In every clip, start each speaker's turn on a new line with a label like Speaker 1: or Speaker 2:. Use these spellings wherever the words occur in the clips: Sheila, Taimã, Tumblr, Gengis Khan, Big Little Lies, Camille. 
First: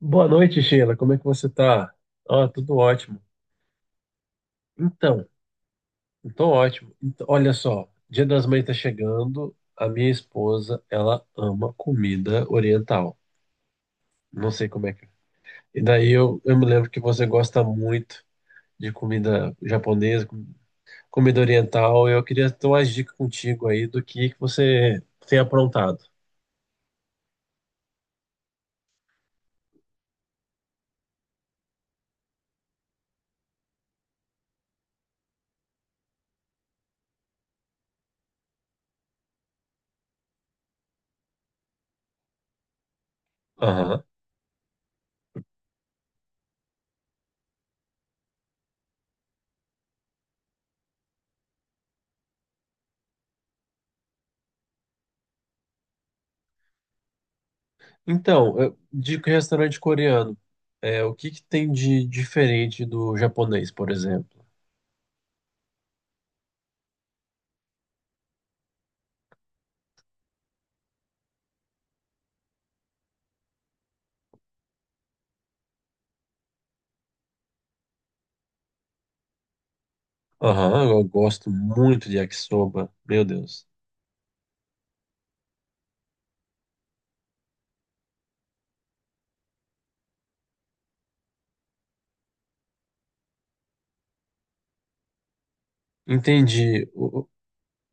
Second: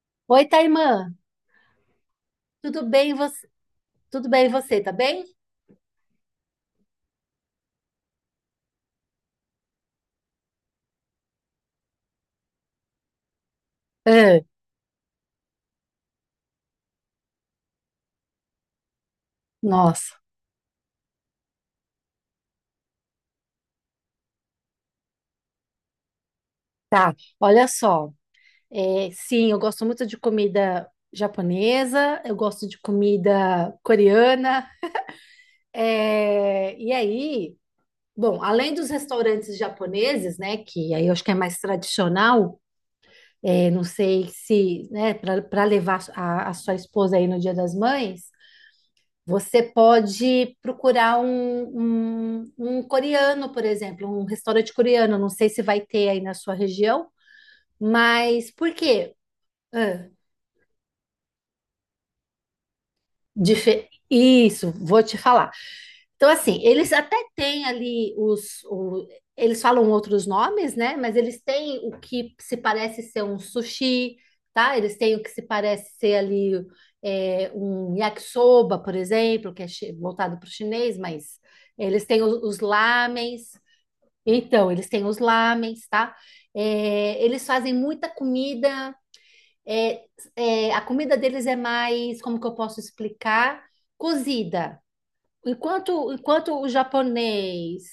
Speaker 1: Boa
Speaker 2: Oi,
Speaker 1: noite,
Speaker 2: Taimã,
Speaker 1: Sheila. Como é que você tá? Ah, tudo
Speaker 2: tudo bem
Speaker 1: ótimo.
Speaker 2: você? Tudo bem você, tá bem?
Speaker 1: Então, então ótimo. Então, olha só, Dia das Mães tá chegando. A minha esposa, ela ama comida oriental.
Speaker 2: Ah,
Speaker 1: Não sei como é que é. E daí eu me lembro que você gosta muito de comida
Speaker 2: nossa,
Speaker 1: japonesa, comida oriental. Eu queria ter umas dicas contigo aí do que você tem aprontado.
Speaker 2: tá. Olha só. É, sim, eu gosto muito de comida japonesa, eu gosto de comida coreana. E aí, bom, além dos restaurantes japoneses, né, que aí eu acho que é mais tradicional, não sei se, né, para levar a sua esposa aí no Dia das Mães, você pode procurar um coreano, por exemplo, um restaurante coreano. Não sei se vai ter aí na sua região, mas
Speaker 1: Então,
Speaker 2: por quê?
Speaker 1: de restaurante coreano, o que que tem de diferente do japonês, por exemplo?
Speaker 2: Isso, vou te falar. Então, assim, eles até têm ali. Eles falam outros nomes, né? Mas eles têm o que se parece ser um sushi, tá? Eles têm o que se parece ser ali um yakisoba, por exemplo, que é voltado para o
Speaker 1: Aham,
Speaker 2: chinês,
Speaker 1: eu
Speaker 2: mas
Speaker 1: gosto
Speaker 2: eles
Speaker 1: muito de
Speaker 2: têm os,
Speaker 1: yakisoba, meu
Speaker 2: lamens.
Speaker 1: Deus.
Speaker 2: Então, eles têm os lamens, tá? É, eles fazem muita comida é, a comida deles é mais, como que eu posso explicar? Cozida. Enquanto o
Speaker 1: Entendi.
Speaker 2: japonês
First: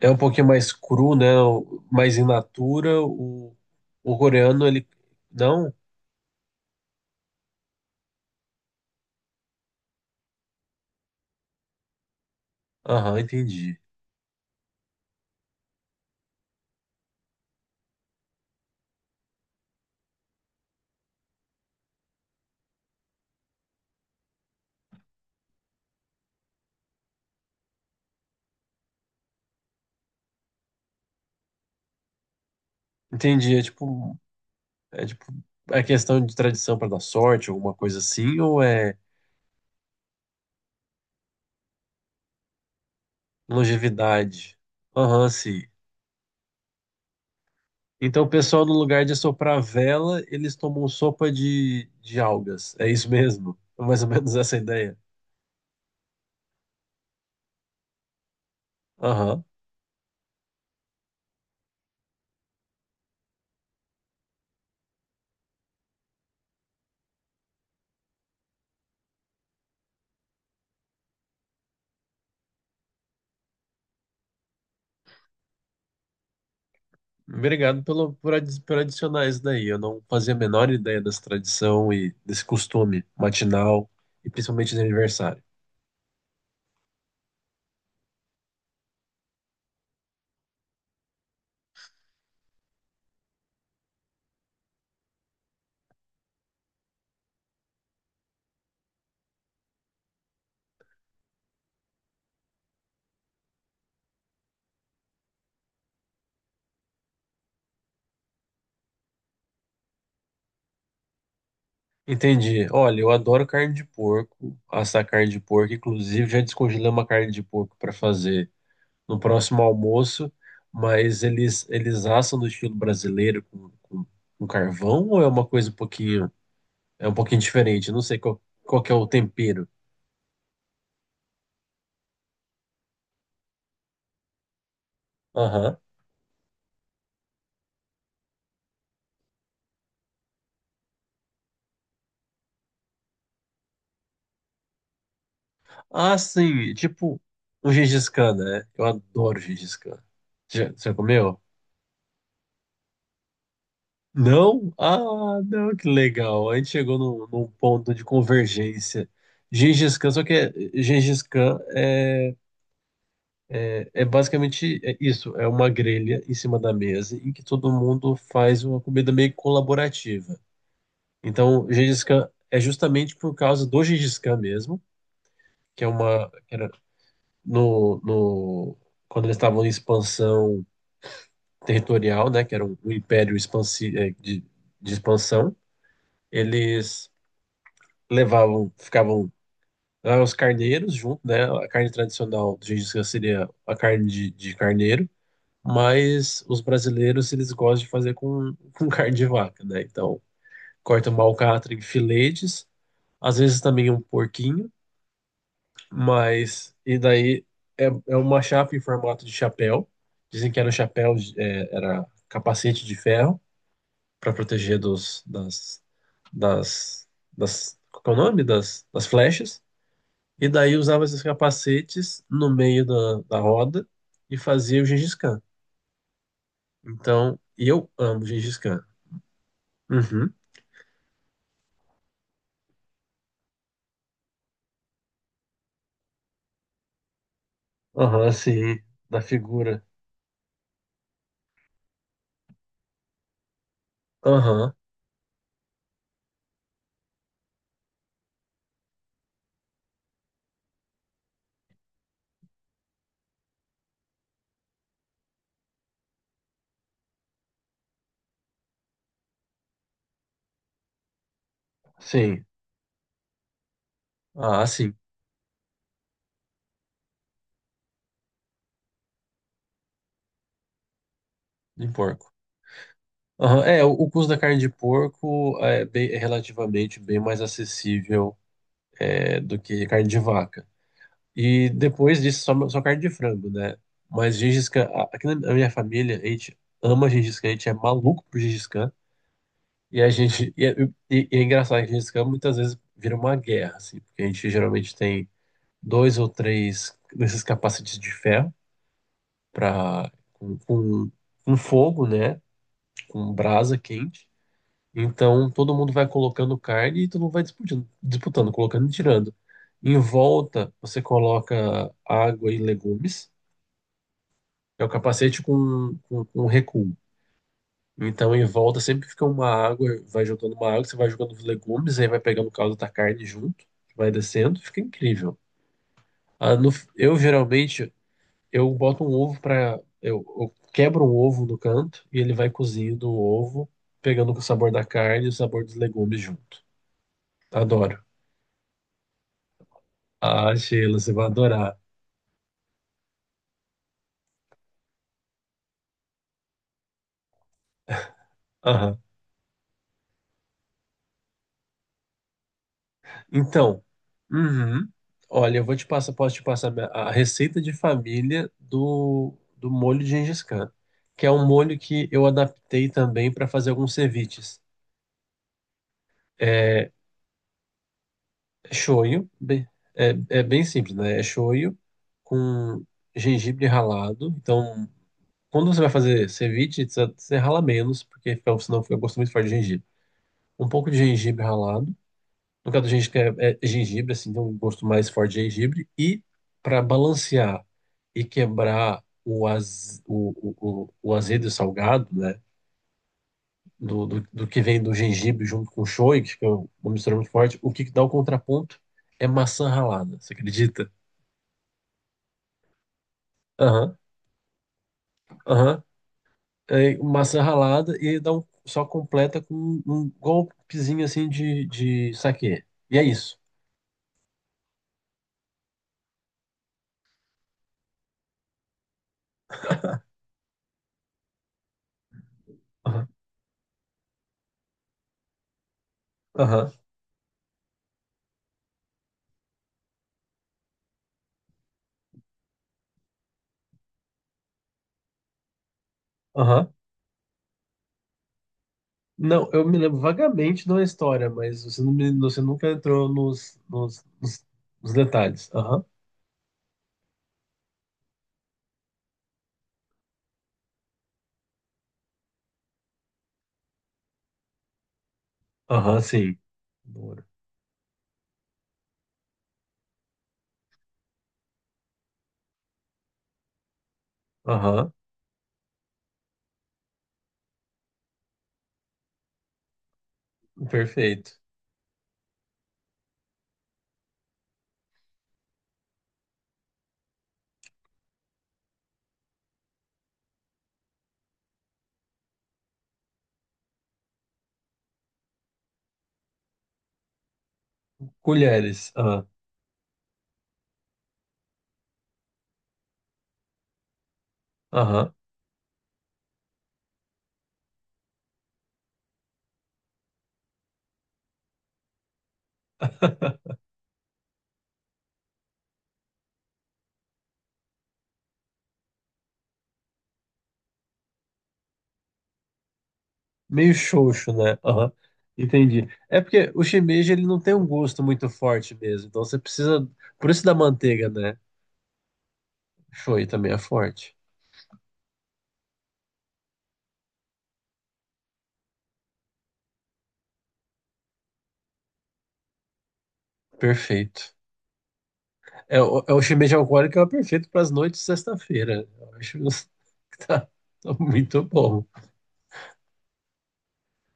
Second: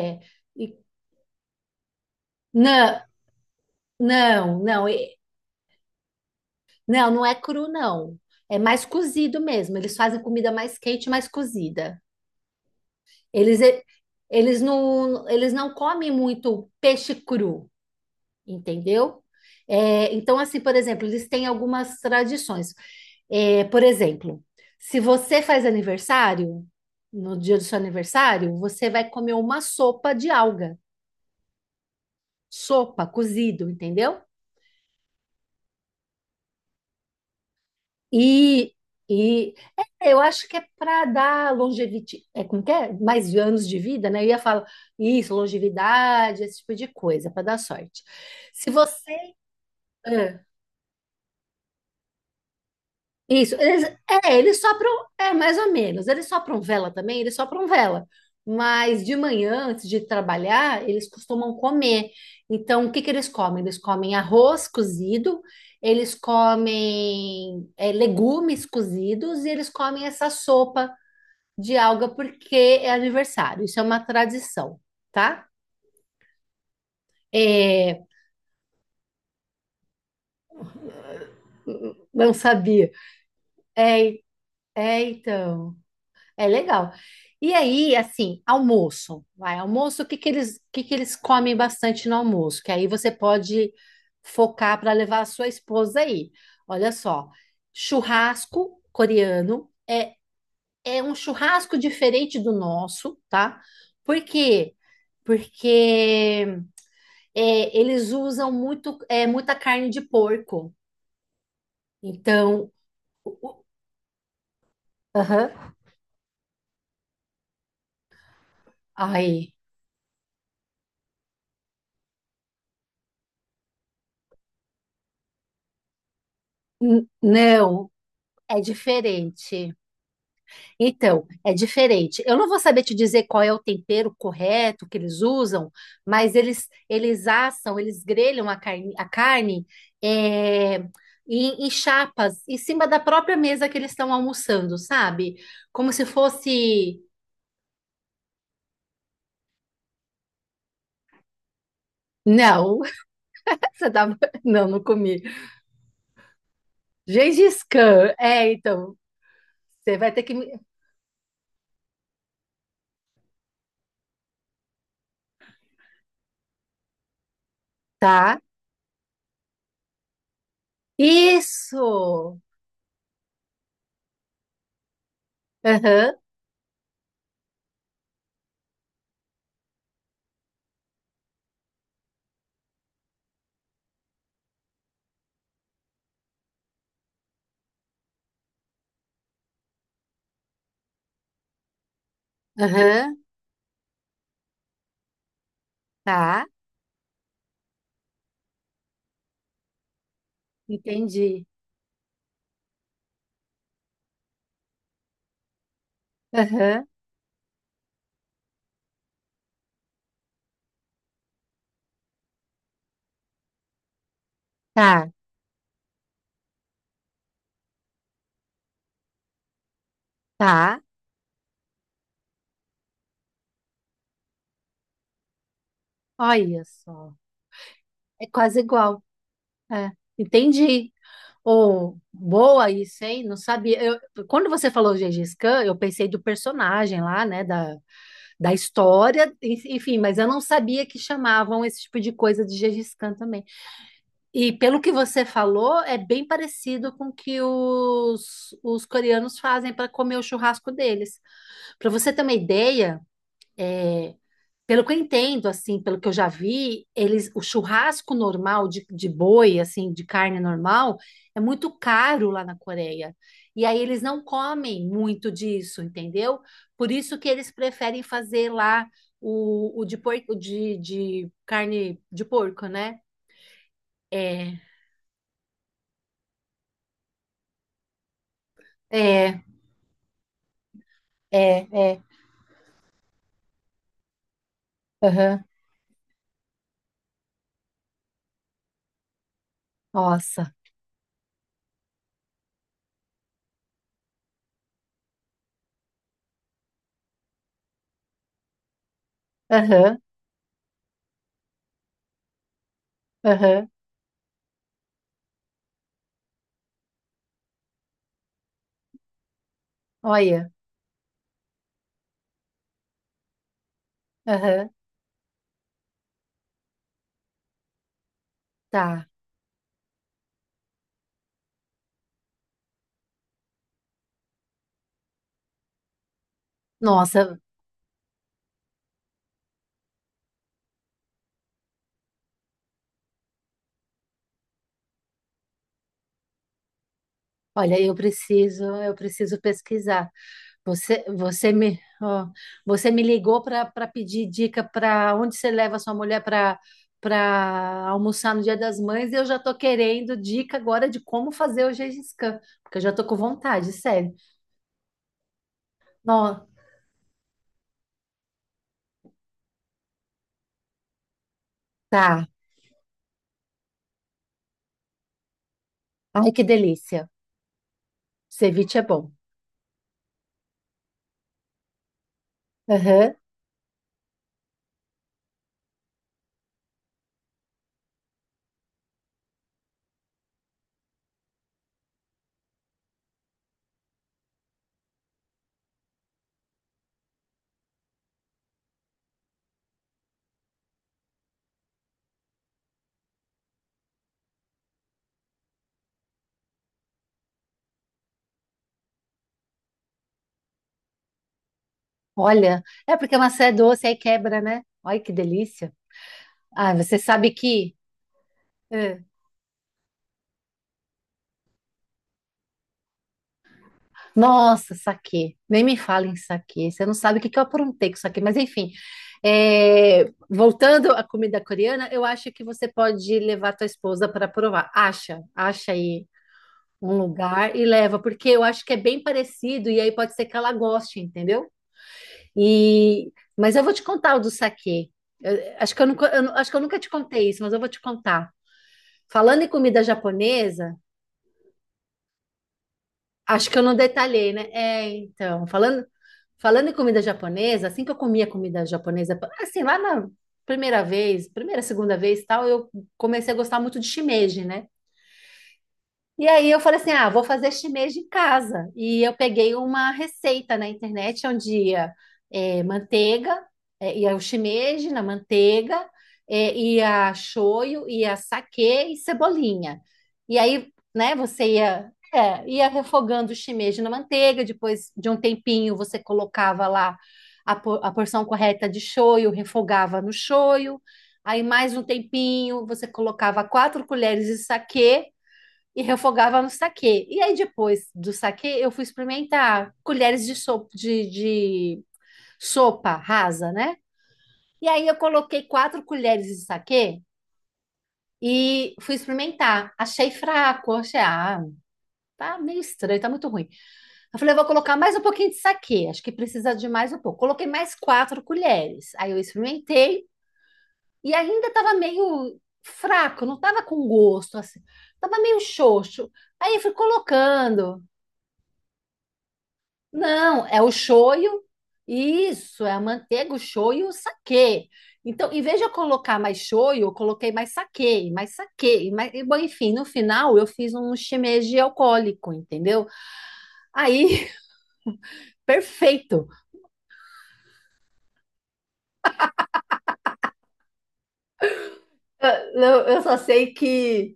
Speaker 1: É um pouquinho mais
Speaker 2: e-
Speaker 1: cru, né? Mais in natura.
Speaker 2: não,
Speaker 1: O
Speaker 2: não,
Speaker 1: coreano, ele.
Speaker 2: não,
Speaker 1: Não?
Speaker 2: não, não é cru, não. É mais cozido mesmo. Eles fazem comida mais quente, mais cozida.
Speaker 1: Aham,
Speaker 2: Eles,
Speaker 1: entendi.
Speaker 2: e- eles não comem muito peixe cru. Entendeu? É, então, assim, por exemplo, eles têm algumas tradições. É, por exemplo, se você faz aniversário, no dia do seu aniversário, você vai comer uma sopa de alga, sopa,
Speaker 1: Entendi. É
Speaker 2: cozido,
Speaker 1: tipo,
Speaker 2: entendeu?
Speaker 1: é tipo, é questão de tradição para dar sorte, alguma coisa assim, ou
Speaker 2: E,
Speaker 1: é
Speaker 2: e é, eu acho que é para dar longevidade, é como que é? Mais anos de vida, né? Eu ia
Speaker 1: longevidade?
Speaker 2: falar
Speaker 1: Aham,
Speaker 2: isso,
Speaker 1: sim.
Speaker 2: longevidade, esse tipo de coisa, para dar sorte.
Speaker 1: Então, o pessoal,
Speaker 2: Se
Speaker 1: no lugar
Speaker 2: você
Speaker 1: de soprar vela,
Speaker 2: é,
Speaker 1: eles tomam sopa de algas. É isso
Speaker 2: Isso,
Speaker 1: mesmo? É
Speaker 2: eles,
Speaker 1: mais ou menos
Speaker 2: é,
Speaker 1: essa a
Speaker 2: eles sopram,
Speaker 1: ideia.
Speaker 2: mais ou menos, eles sopram vela também, eles sopram vela, mas de
Speaker 1: Aham.
Speaker 2: manhã, antes de trabalhar, eles costumam comer, então o que que eles comem? Eles comem arroz cozido, eles comem legumes cozidos e eles comem essa sopa de alga porque é aniversário, isso é uma tradição, tá?
Speaker 1: Obrigado
Speaker 2: É,
Speaker 1: por adicionar isso daí. Eu não fazia a menor ideia dessa tradição e
Speaker 2: não
Speaker 1: desse
Speaker 2: sabia,
Speaker 1: costume matinal,
Speaker 2: é,
Speaker 1: e principalmente de aniversário.
Speaker 2: então. É legal. E aí, assim, almoço. Vai, almoço, o que que eles comem bastante no almoço? Que aí você pode focar para levar a sua esposa aí. Olha só, churrasco coreano é um churrasco diferente do nosso, tá? Por quê? Porque eles usam muita carne de porco.
Speaker 1: Entendi.
Speaker 2: Então,
Speaker 1: Olha, eu adoro carne de porco, assar carne de
Speaker 2: aham,
Speaker 1: porco. Inclusive, já descongelei uma carne de porco para fazer no
Speaker 2: ai,
Speaker 1: próximo almoço, mas eles assam no estilo brasileiro com carvão ou é uma coisa um pouquinho, é um pouquinho diferente?
Speaker 2: não,
Speaker 1: Eu não sei qual,
Speaker 2: é
Speaker 1: qual que é o tempero.
Speaker 2: diferente. Então, é diferente. Eu não vou saber te dizer qual é o tempero correto que eles usam,
Speaker 1: Aham.
Speaker 2: mas eles assam, eles grelham a carne, é, em chapas, em cima da própria mesa que eles estão almoçando, sabe? Como se
Speaker 1: Ah, sim,
Speaker 2: fosse.
Speaker 1: tipo um Gengis Khan, né? Eu adoro Gengis Khan. Já, você comeu?
Speaker 2: Não, você tá. Não,
Speaker 1: Não?
Speaker 2: não comi.
Speaker 1: Ah, não, que legal. A gente chegou num
Speaker 2: Gengis
Speaker 1: ponto de
Speaker 2: Khan. É, então,
Speaker 1: convergência.
Speaker 2: você
Speaker 1: Gengis Khan,
Speaker 2: vai ter
Speaker 1: só que
Speaker 2: que.
Speaker 1: é, Gengis Khan é basicamente é isso, é uma grelha em cima da mesa em que todo mundo
Speaker 2: Tá.
Speaker 1: faz uma comida meio colaborativa. Então, Gengis Khan
Speaker 2: Isso!
Speaker 1: é justamente por causa do Gengis Khan mesmo, que é
Speaker 2: Aham,
Speaker 1: uma que era no, no quando eles estavam em expansão territorial, né, que era um império de expansão, eles levavam, ficavam lá os carneiros junto, né? A carne tradicional do Gengis Khan
Speaker 2: aham,
Speaker 1: seria a carne de carneiro, mas
Speaker 2: tá.
Speaker 1: os brasileiros eles gostam de fazer com carne de vaca, né? Então, corta uma
Speaker 2: Entendi.
Speaker 1: alcatra em filetes, às vezes também um porquinho, mas
Speaker 2: Aham,
Speaker 1: e daí é uma chapa em formato de chapéu. Dizem que era um chapéu, era capacete de ferro para proteger
Speaker 2: tá,
Speaker 1: dos das das das qual que é o nome das flechas. E daí
Speaker 2: tá.
Speaker 1: usava esses capacetes no meio da roda e fazia o Gengis Khan.
Speaker 2: Olha só,
Speaker 1: Então, e eu amo
Speaker 2: é
Speaker 1: Gengis
Speaker 2: quase
Speaker 1: Khan.
Speaker 2: igual. É,
Speaker 1: Uhum.
Speaker 2: entendi. Oh, boa isso, hein? Não sabia. Quando você falou Gengis Khan, eu pensei do personagem lá, né? Da,
Speaker 1: Aham,
Speaker 2: da
Speaker 1: sim. Da
Speaker 2: história, en-
Speaker 1: figura.
Speaker 2: enfim, mas eu não sabia que chamavam esse tipo de coisa de Gengis Khan também. E
Speaker 1: Aham,
Speaker 2: pelo que você falou, é bem parecido com o que os coreanos fazem para comer o churrasco deles. Para você ter uma ideia. Pelo que eu entendo, assim, pelo que eu já vi, o churrasco normal de boi, assim, de carne normal, é muito caro lá
Speaker 1: sim.
Speaker 2: na Coreia. E aí eles não
Speaker 1: Ah,
Speaker 2: comem
Speaker 1: sim.
Speaker 2: muito disso, entendeu? Por isso que eles preferem fazer lá o de porco, de
Speaker 1: Em
Speaker 2: carne de
Speaker 1: porco.
Speaker 2: porco, né?
Speaker 1: Aham. O custo da
Speaker 2: É,
Speaker 1: carne de porco é relativamente bem mais acessível
Speaker 2: é,
Speaker 1: do que carne de vaca.
Speaker 2: é,
Speaker 1: E
Speaker 2: é.
Speaker 1: depois disso, só carne de frango, né? Mas Gengis Khan, aqui
Speaker 2: Aham.
Speaker 1: na minha família, a gente ama Gengis Khan, a gente é maluco por Gengis Khan. E a gente.
Speaker 2: Nossa.
Speaker 1: E é engraçado que esse campo muitas vezes vira uma guerra, assim, porque a gente geralmente tem dois ou três desses capacetes de ferro
Speaker 2: Aham,
Speaker 1: pra, com, com, com fogo, né? Com
Speaker 2: aham.
Speaker 1: brasa quente. Então todo mundo vai colocando carne e todo mundo vai disputando, disputando, colocando e tirando. Em
Speaker 2: Olha.
Speaker 1: volta, você coloca água e legumes.
Speaker 2: Aham.
Speaker 1: É o capacete com recuo. Então, em volta
Speaker 2: Tá.
Speaker 1: sempre fica uma água, vai jogando uma água, você vai jogando os legumes, aí vai pegando o caldo da carne junto, vai descendo, fica incrível. Ah, eu
Speaker 2: Nossa.
Speaker 1: geralmente eu boto um ovo para eu quebro um ovo no canto e ele vai cozindo o ovo, pegando o sabor da carne e o sabor dos legumes junto.
Speaker 2: Olha, eu
Speaker 1: Adoro.
Speaker 2: preciso, eu preciso pesquisar.
Speaker 1: Ah, Sheila,
Speaker 2: Você,
Speaker 1: você vai
Speaker 2: você me,
Speaker 1: adorar.
Speaker 2: ó, você me ligou para pedir dica para onde você leva sua mulher para almoçar no Dia das
Speaker 1: Aham.
Speaker 2: Mães e eu já tô querendo dica agora de como fazer o Gengis Khan, porque eu já tô com vontade,
Speaker 1: Então,
Speaker 2: sério.
Speaker 1: uhum. Olha, eu vou te passar,
Speaker 2: Ó,
Speaker 1: posso te passar a receita de família do molho de Gengis Khan, que é um molho que eu
Speaker 2: tá.
Speaker 1: adaptei também para fazer alguns ceviches.
Speaker 2: Ai, que
Speaker 1: É
Speaker 2: delícia. Ceviche é bom.
Speaker 1: shoyu, é, é bem simples, né? É shoyu com
Speaker 2: Aham.
Speaker 1: gengibre ralado. Então, quando você vai fazer ceviche, você rala menos, porque senão fica gosto muito forte de gengibre. Um pouco de gengibre ralado. No caso do gengibre, é gengibre, assim, tem um gosto mais forte de gengibre. E para balancear e quebrar o, az, o azedo e salgado, né? Do que vem do gengibre junto com o shoyu, que é uma mistura muito forte, o que dá o contraponto é maçã ralada, você acredita?
Speaker 2: Olha, é porque a maçã é doce, aí
Speaker 1: Aham,
Speaker 2: quebra, né? Olha que delícia.
Speaker 1: aham.
Speaker 2: Ah,
Speaker 1: É
Speaker 2: você sabe
Speaker 1: maçã
Speaker 2: que.
Speaker 1: ralada e dá um, só completa com um golpezinho assim de saquê. E é isso.
Speaker 2: Nossa, saquê. Nem me fala em saquê. Você não sabe o que que eu aprontei com saquê. Mas, enfim, voltando à comida coreana, eu acho que você
Speaker 1: Aham,
Speaker 2: pode levar tua esposa para provar. Acha, acha aí
Speaker 1: aham,
Speaker 2: um lugar e leva, porque eu acho que é bem parecido e aí pode ser que ela goste, entendeu? E, mas eu vou te contar o do saquê. Acho que eu
Speaker 1: aham.
Speaker 2: nunca te contei isso, mas eu vou te contar. Falando em
Speaker 1: Não, eu me
Speaker 2: comida
Speaker 1: lembro vagamente de
Speaker 2: japonesa,
Speaker 1: uma história, mas você, não me- você nunca entrou
Speaker 2: acho que
Speaker 1: nos,
Speaker 2: eu não
Speaker 1: nos,
Speaker 2: detalhei, né?
Speaker 1: nos,
Speaker 2: É,
Speaker 1: nos
Speaker 2: então,
Speaker 1: detalhes. Aham,
Speaker 2: falando em comida japonesa, assim que eu comia comida japonesa, assim, lá na primeira vez, primeira, segunda vez, e tal, eu comecei a gostar muito de shimeji, né?
Speaker 1: aham,
Speaker 2: E
Speaker 1: sim.
Speaker 2: aí eu falei assim, ah, vou
Speaker 1: Louro.
Speaker 2: fazer chinês de casa. E eu peguei uma receita na internet onde ia manteiga, ia o shimeji
Speaker 1: Aham,
Speaker 2: na manteiga, ia shoyu, ia saquê e cebolinha. E aí, né,
Speaker 1: perfeito.
Speaker 2: você ia refogando o shimeji na manteiga, depois de um tempinho você colocava lá a porção correta de shoyu, refogava no shoyu, aí mais um tempinho você colocava quatro colheres de saquê, e refogava no saquê. E aí, depois do saquê, eu fui
Speaker 1: Colheres, aham,
Speaker 2: experimentar colheres de sopa rasa, né? E aí, eu
Speaker 1: aham.
Speaker 2: coloquei quatro colheres de saquê e fui experimentar. Achei fraco, achei, ah, tá meio estranho, tá muito ruim. Eu falei, eu vou colocar mais um pouquinho de saquê, acho que precisa de mais um pouco. Coloquei mais quatro colheres. Aí, eu experimentei e ainda tava meio fraco, não tava
Speaker 1: Meio
Speaker 2: com
Speaker 1: xoxo,
Speaker 2: gosto,
Speaker 1: né?
Speaker 2: assim.
Speaker 1: Aham,
Speaker 2: Tava meio
Speaker 1: entendi.
Speaker 2: xoxo.
Speaker 1: É porque
Speaker 2: Aí, eu
Speaker 1: o
Speaker 2: fui
Speaker 1: shimeji, ele não tem um
Speaker 2: colocando.
Speaker 1: gosto muito forte mesmo, então você precisa... Por isso
Speaker 2: Não,
Speaker 1: da
Speaker 2: é o
Speaker 1: manteiga, né?
Speaker 2: shoyu, isso, é a
Speaker 1: Shoyu
Speaker 2: manteiga, o
Speaker 1: também é
Speaker 2: shoyu e o
Speaker 1: forte.
Speaker 2: saquê. Então, em vez de eu colocar mais shoyu, eu coloquei mais saquê, e mais saquê, e mais, e, bom, enfim, no final eu fiz um shimeji alcoólico, entendeu? Aí,
Speaker 1: Perfeito. É o
Speaker 2: perfeito.
Speaker 1: shimeji alcoólico é o perfeito para as noites de sexta-feira. Eu acho que tá muito bom.
Speaker 2: Eu, eu só sei que,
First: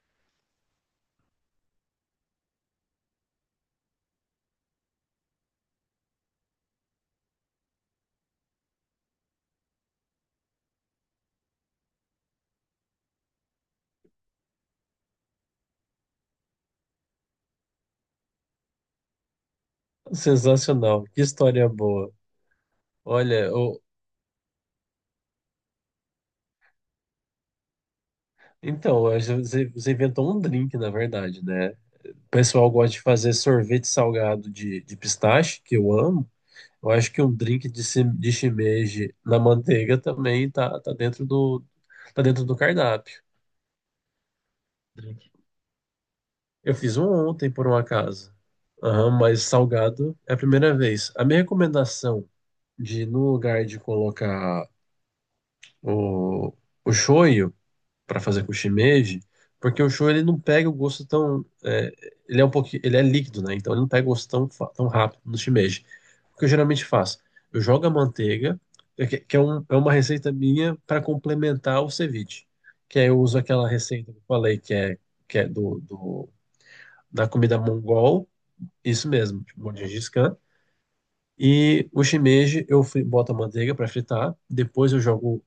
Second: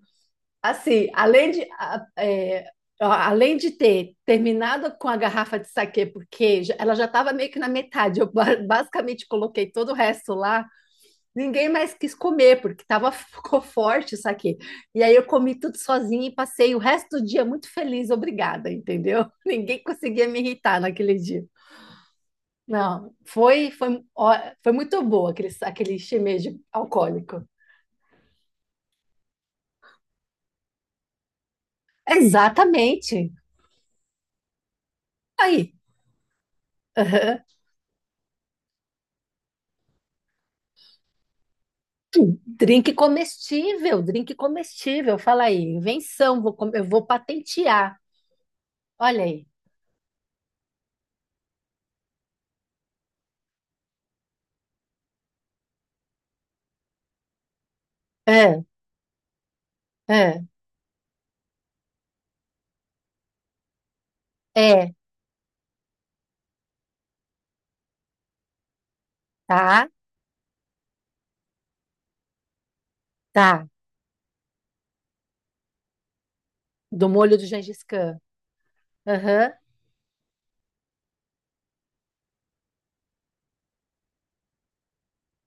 Speaker 2: assim, além de ter terminado com a garrafa de saquê, porque ela já estava meio que na metade, eu basicamente coloquei todo o resto lá. Ninguém mais quis comer, porque ficou forte isso aqui. E aí eu comi tudo sozinha e passei o resto do dia muito feliz, obrigada, entendeu? Ninguém conseguia me irritar
Speaker 1: Sensacional.
Speaker 2: naquele
Speaker 1: Que
Speaker 2: dia.
Speaker 1: história boa.
Speaker 2: Não,
Speaker 1: Olha,
Speaker 2: foi, foi, ó, foi muito boa aquele shimeji alcoólico.
Speaker 1: então, você inventou um drink, na verdade, né? O pessoal gosta de
Speaker 2: Exatamente.
Speaker 1: fazer sorvete salgado de pistache,
Speaker 2: Aí,
Speaker 1: que eu amo. Eu acho que um
Speaker 2: aham.
Speaker 1: drink de shimeji na manteiga também tá dentro do cardápio.
Speaker 2: Drink comestível, fala aí, invenção,
Speaker 1: Eu
Speaker 2: eu
Speaker 1: fiz um
Speaker 2: vou
Speaker 1: ontem, por um
Speaker 2: patentear.
Speaker 1: acaso. Aham,
Speaker 2: Olha
Speaker 1: mas
Speaker 2: aí.
Speaker 1: salgado é a primeira vez. A minha recomendação de, no lugar de colocar o, o shoyu, para fazer com o
Speaker 2: É,
Speaker 1: shimeji, porque o show ele não
Speaker 2: é,
Speaker 1: pega o gosto tão, ele é um pouquinho, ele é líquido, né? Então ele não pega o gosto tão
Speaker 2: é,
Speaker 1: rápido do shimeji. O que eu geralmente faço, eu jogo a manteiga, é
Speaker 2: tá,
Speaker 1: uma receita minha para complementar o ceviche, que aí eu uso
Speaker 2: tá.
Speaker 1: aquela receita que eu falei que é do, do
Speaker 2: Do
Speaker 1: da
Speaker 2: molho do
Speaker 1: comida
Speaker 2: Gengis Khan.
Speaker 1: mongol, isso mesmo,
Speaker 2: Aham.
Speaker 1: tipo, de Gengis Khan. E o shimeji boto a manteiga para fritar, depois eu jogo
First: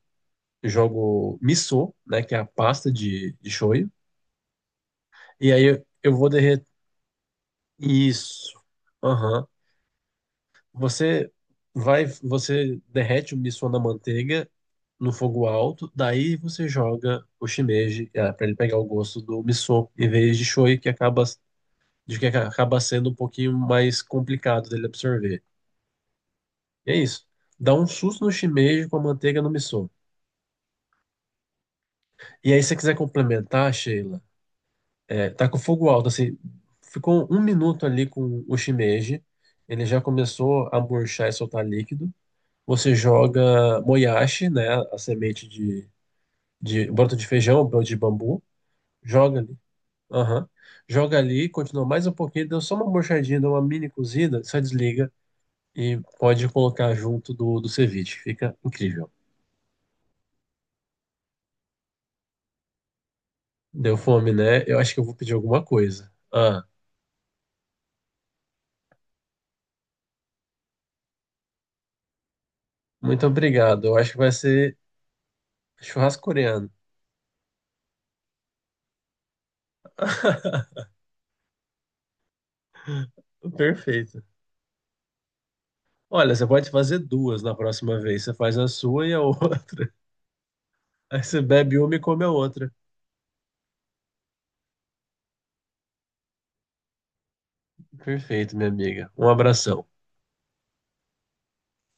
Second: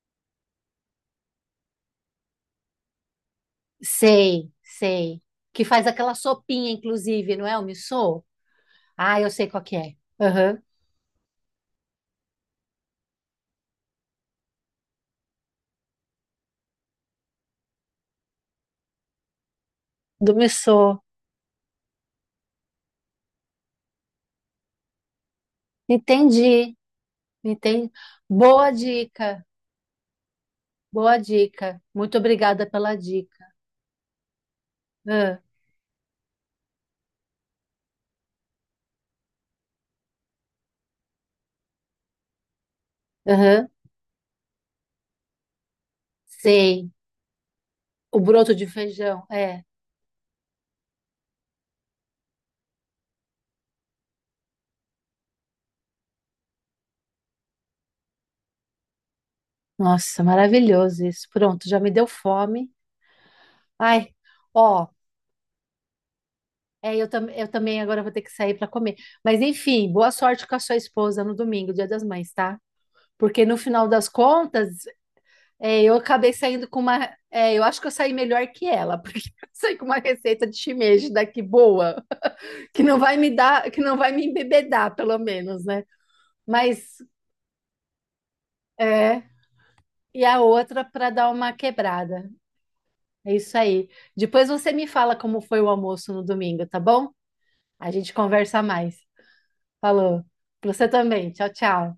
Speaker 1: jogo miso, né, que é a pasta de shoyu.
Speaker 2: Sei, sei.
Speaker 1: E
Speaker 2: Que
Speaker 1: aí
Speaker 2: faz
Speaker 1: eu,
Speaker 2: aquela
Speaker 1: eu vou derreter.
Speaker 2: sopinha, inclusive, não é o missô?
Speaker 1: Isso.
Speaker 2: Ah, eu sei
Speaker 1: Aham.
Speaker 2: qual que é. Aham,
Speaker 1: Você você derrete o miso na manteiga no fogo alto, daí você joga o shimeji para ele pegar o gosto do miso em
Speaker 2: do
Speaker 1: vez de
Speaker 2: missô.
Speaker 1: shoyu que acaba sendo um pouquinho mais complicado dele absorver.
Speaker 2: Entendi,
Speaker 1: E é isso. Dá um
Speaker 2: entendi.
Speaker 1: susto no
Speaker 2: Boa
Speaker 1: shimeji com a manteiga
Speaker 2: dica,
Speaker 1: no miso.
Speaker 2: boa dica. Muito
Speaker 1: E aí
Speaker 2: obrigada
Speaker 1: se você
Speaker 2: pela
Speaker 1: quiser
Speaker 2: dica.
Speaker 1: complementar, Sheila,
Speaker 2: Ah,
Speaker 1: tá com fogo alto, assim. Ficou um minuto ali com o shimeji. Ele já começou a murchar e soltar líquido. Você
Speaker 2: aham,
Speaker 1: joga moyashi, né? A semente de
Speaker 2: sei.
Speaker 1: broto de feijão, broto de
Speaker 2: O
Speaker 1: bambu.
Speaker 2: broto de feijão,
Speaker 1: Joga ali.
Speaker 2: é.
Speaker 1: Aham. Joga ali, continua mais um pouquinho. Deu só uma murchadinha, deu uma mini cozida. Só desliga e pode colocar junto do ceviche. Fica incrível.
Speaker 2: Nossa, maravilhoso isso. Pronto, já me deu fome.
Speaker 1: Deu
Speaker 2: Ai,
Speaker 1: fome, né? Eu
Speaker 2: ó,
Speaker 1: acho que eu vou pedir alguma coisa. Ah,
Speaker 2: eu também agora vou ter que sair para comer. Mas enfim, boa sorte com a sua esposa no domingo, Dia das Mães, tá?
Speaker 1: muito
Speaker 2: Porque no
Speaker 1: obrigado.
Speaker 2: final
Speaker 1: Eu
Speaker 2: das
Speaker 1: acho que vai
Speaker 2: contas,
Speaker 1: ser
Speaker 2: Eu
Speaker 1: churrasco
Speaker 2: acabei saindo
Speaker 1: coreano.
Speaker 2: com uma. Eu acho que eu saí melhor que ela, porque eu saí com uma receita de shimeji daqui boa, que não vai me dar, que não vai
Speaker 1: Perfeito.
Speaker 2: me embebedar, pelo menos, né?
Speaker 1: Olha, você pode
Speaker 2: Mas
Speaker 1: fazer duas na próxima vez. Você faz a sua e a
Speaker 2: é,
Speaker 1: outra.
Speaker 2: e a outra para
Speaker 1: Aí
Speaker 2: dar
Speaker 1: você
Speaker 2: uma
Speaker 1: bebe uma e come
Speaker 2: quebrada.
Speaker 1: a outra.
Speaker 2: É isso aí. Depois você me fala como foi o almoço no domingo, tá bom? A gente
Speaker 1: Perfeito,
Speaker 2: conversa
Speaker 1: minha
Speaker 2: mais.
Speaker 1: amiga. Um abração.
Speaker 2: Falou. Pra você também. Tchau, tchau.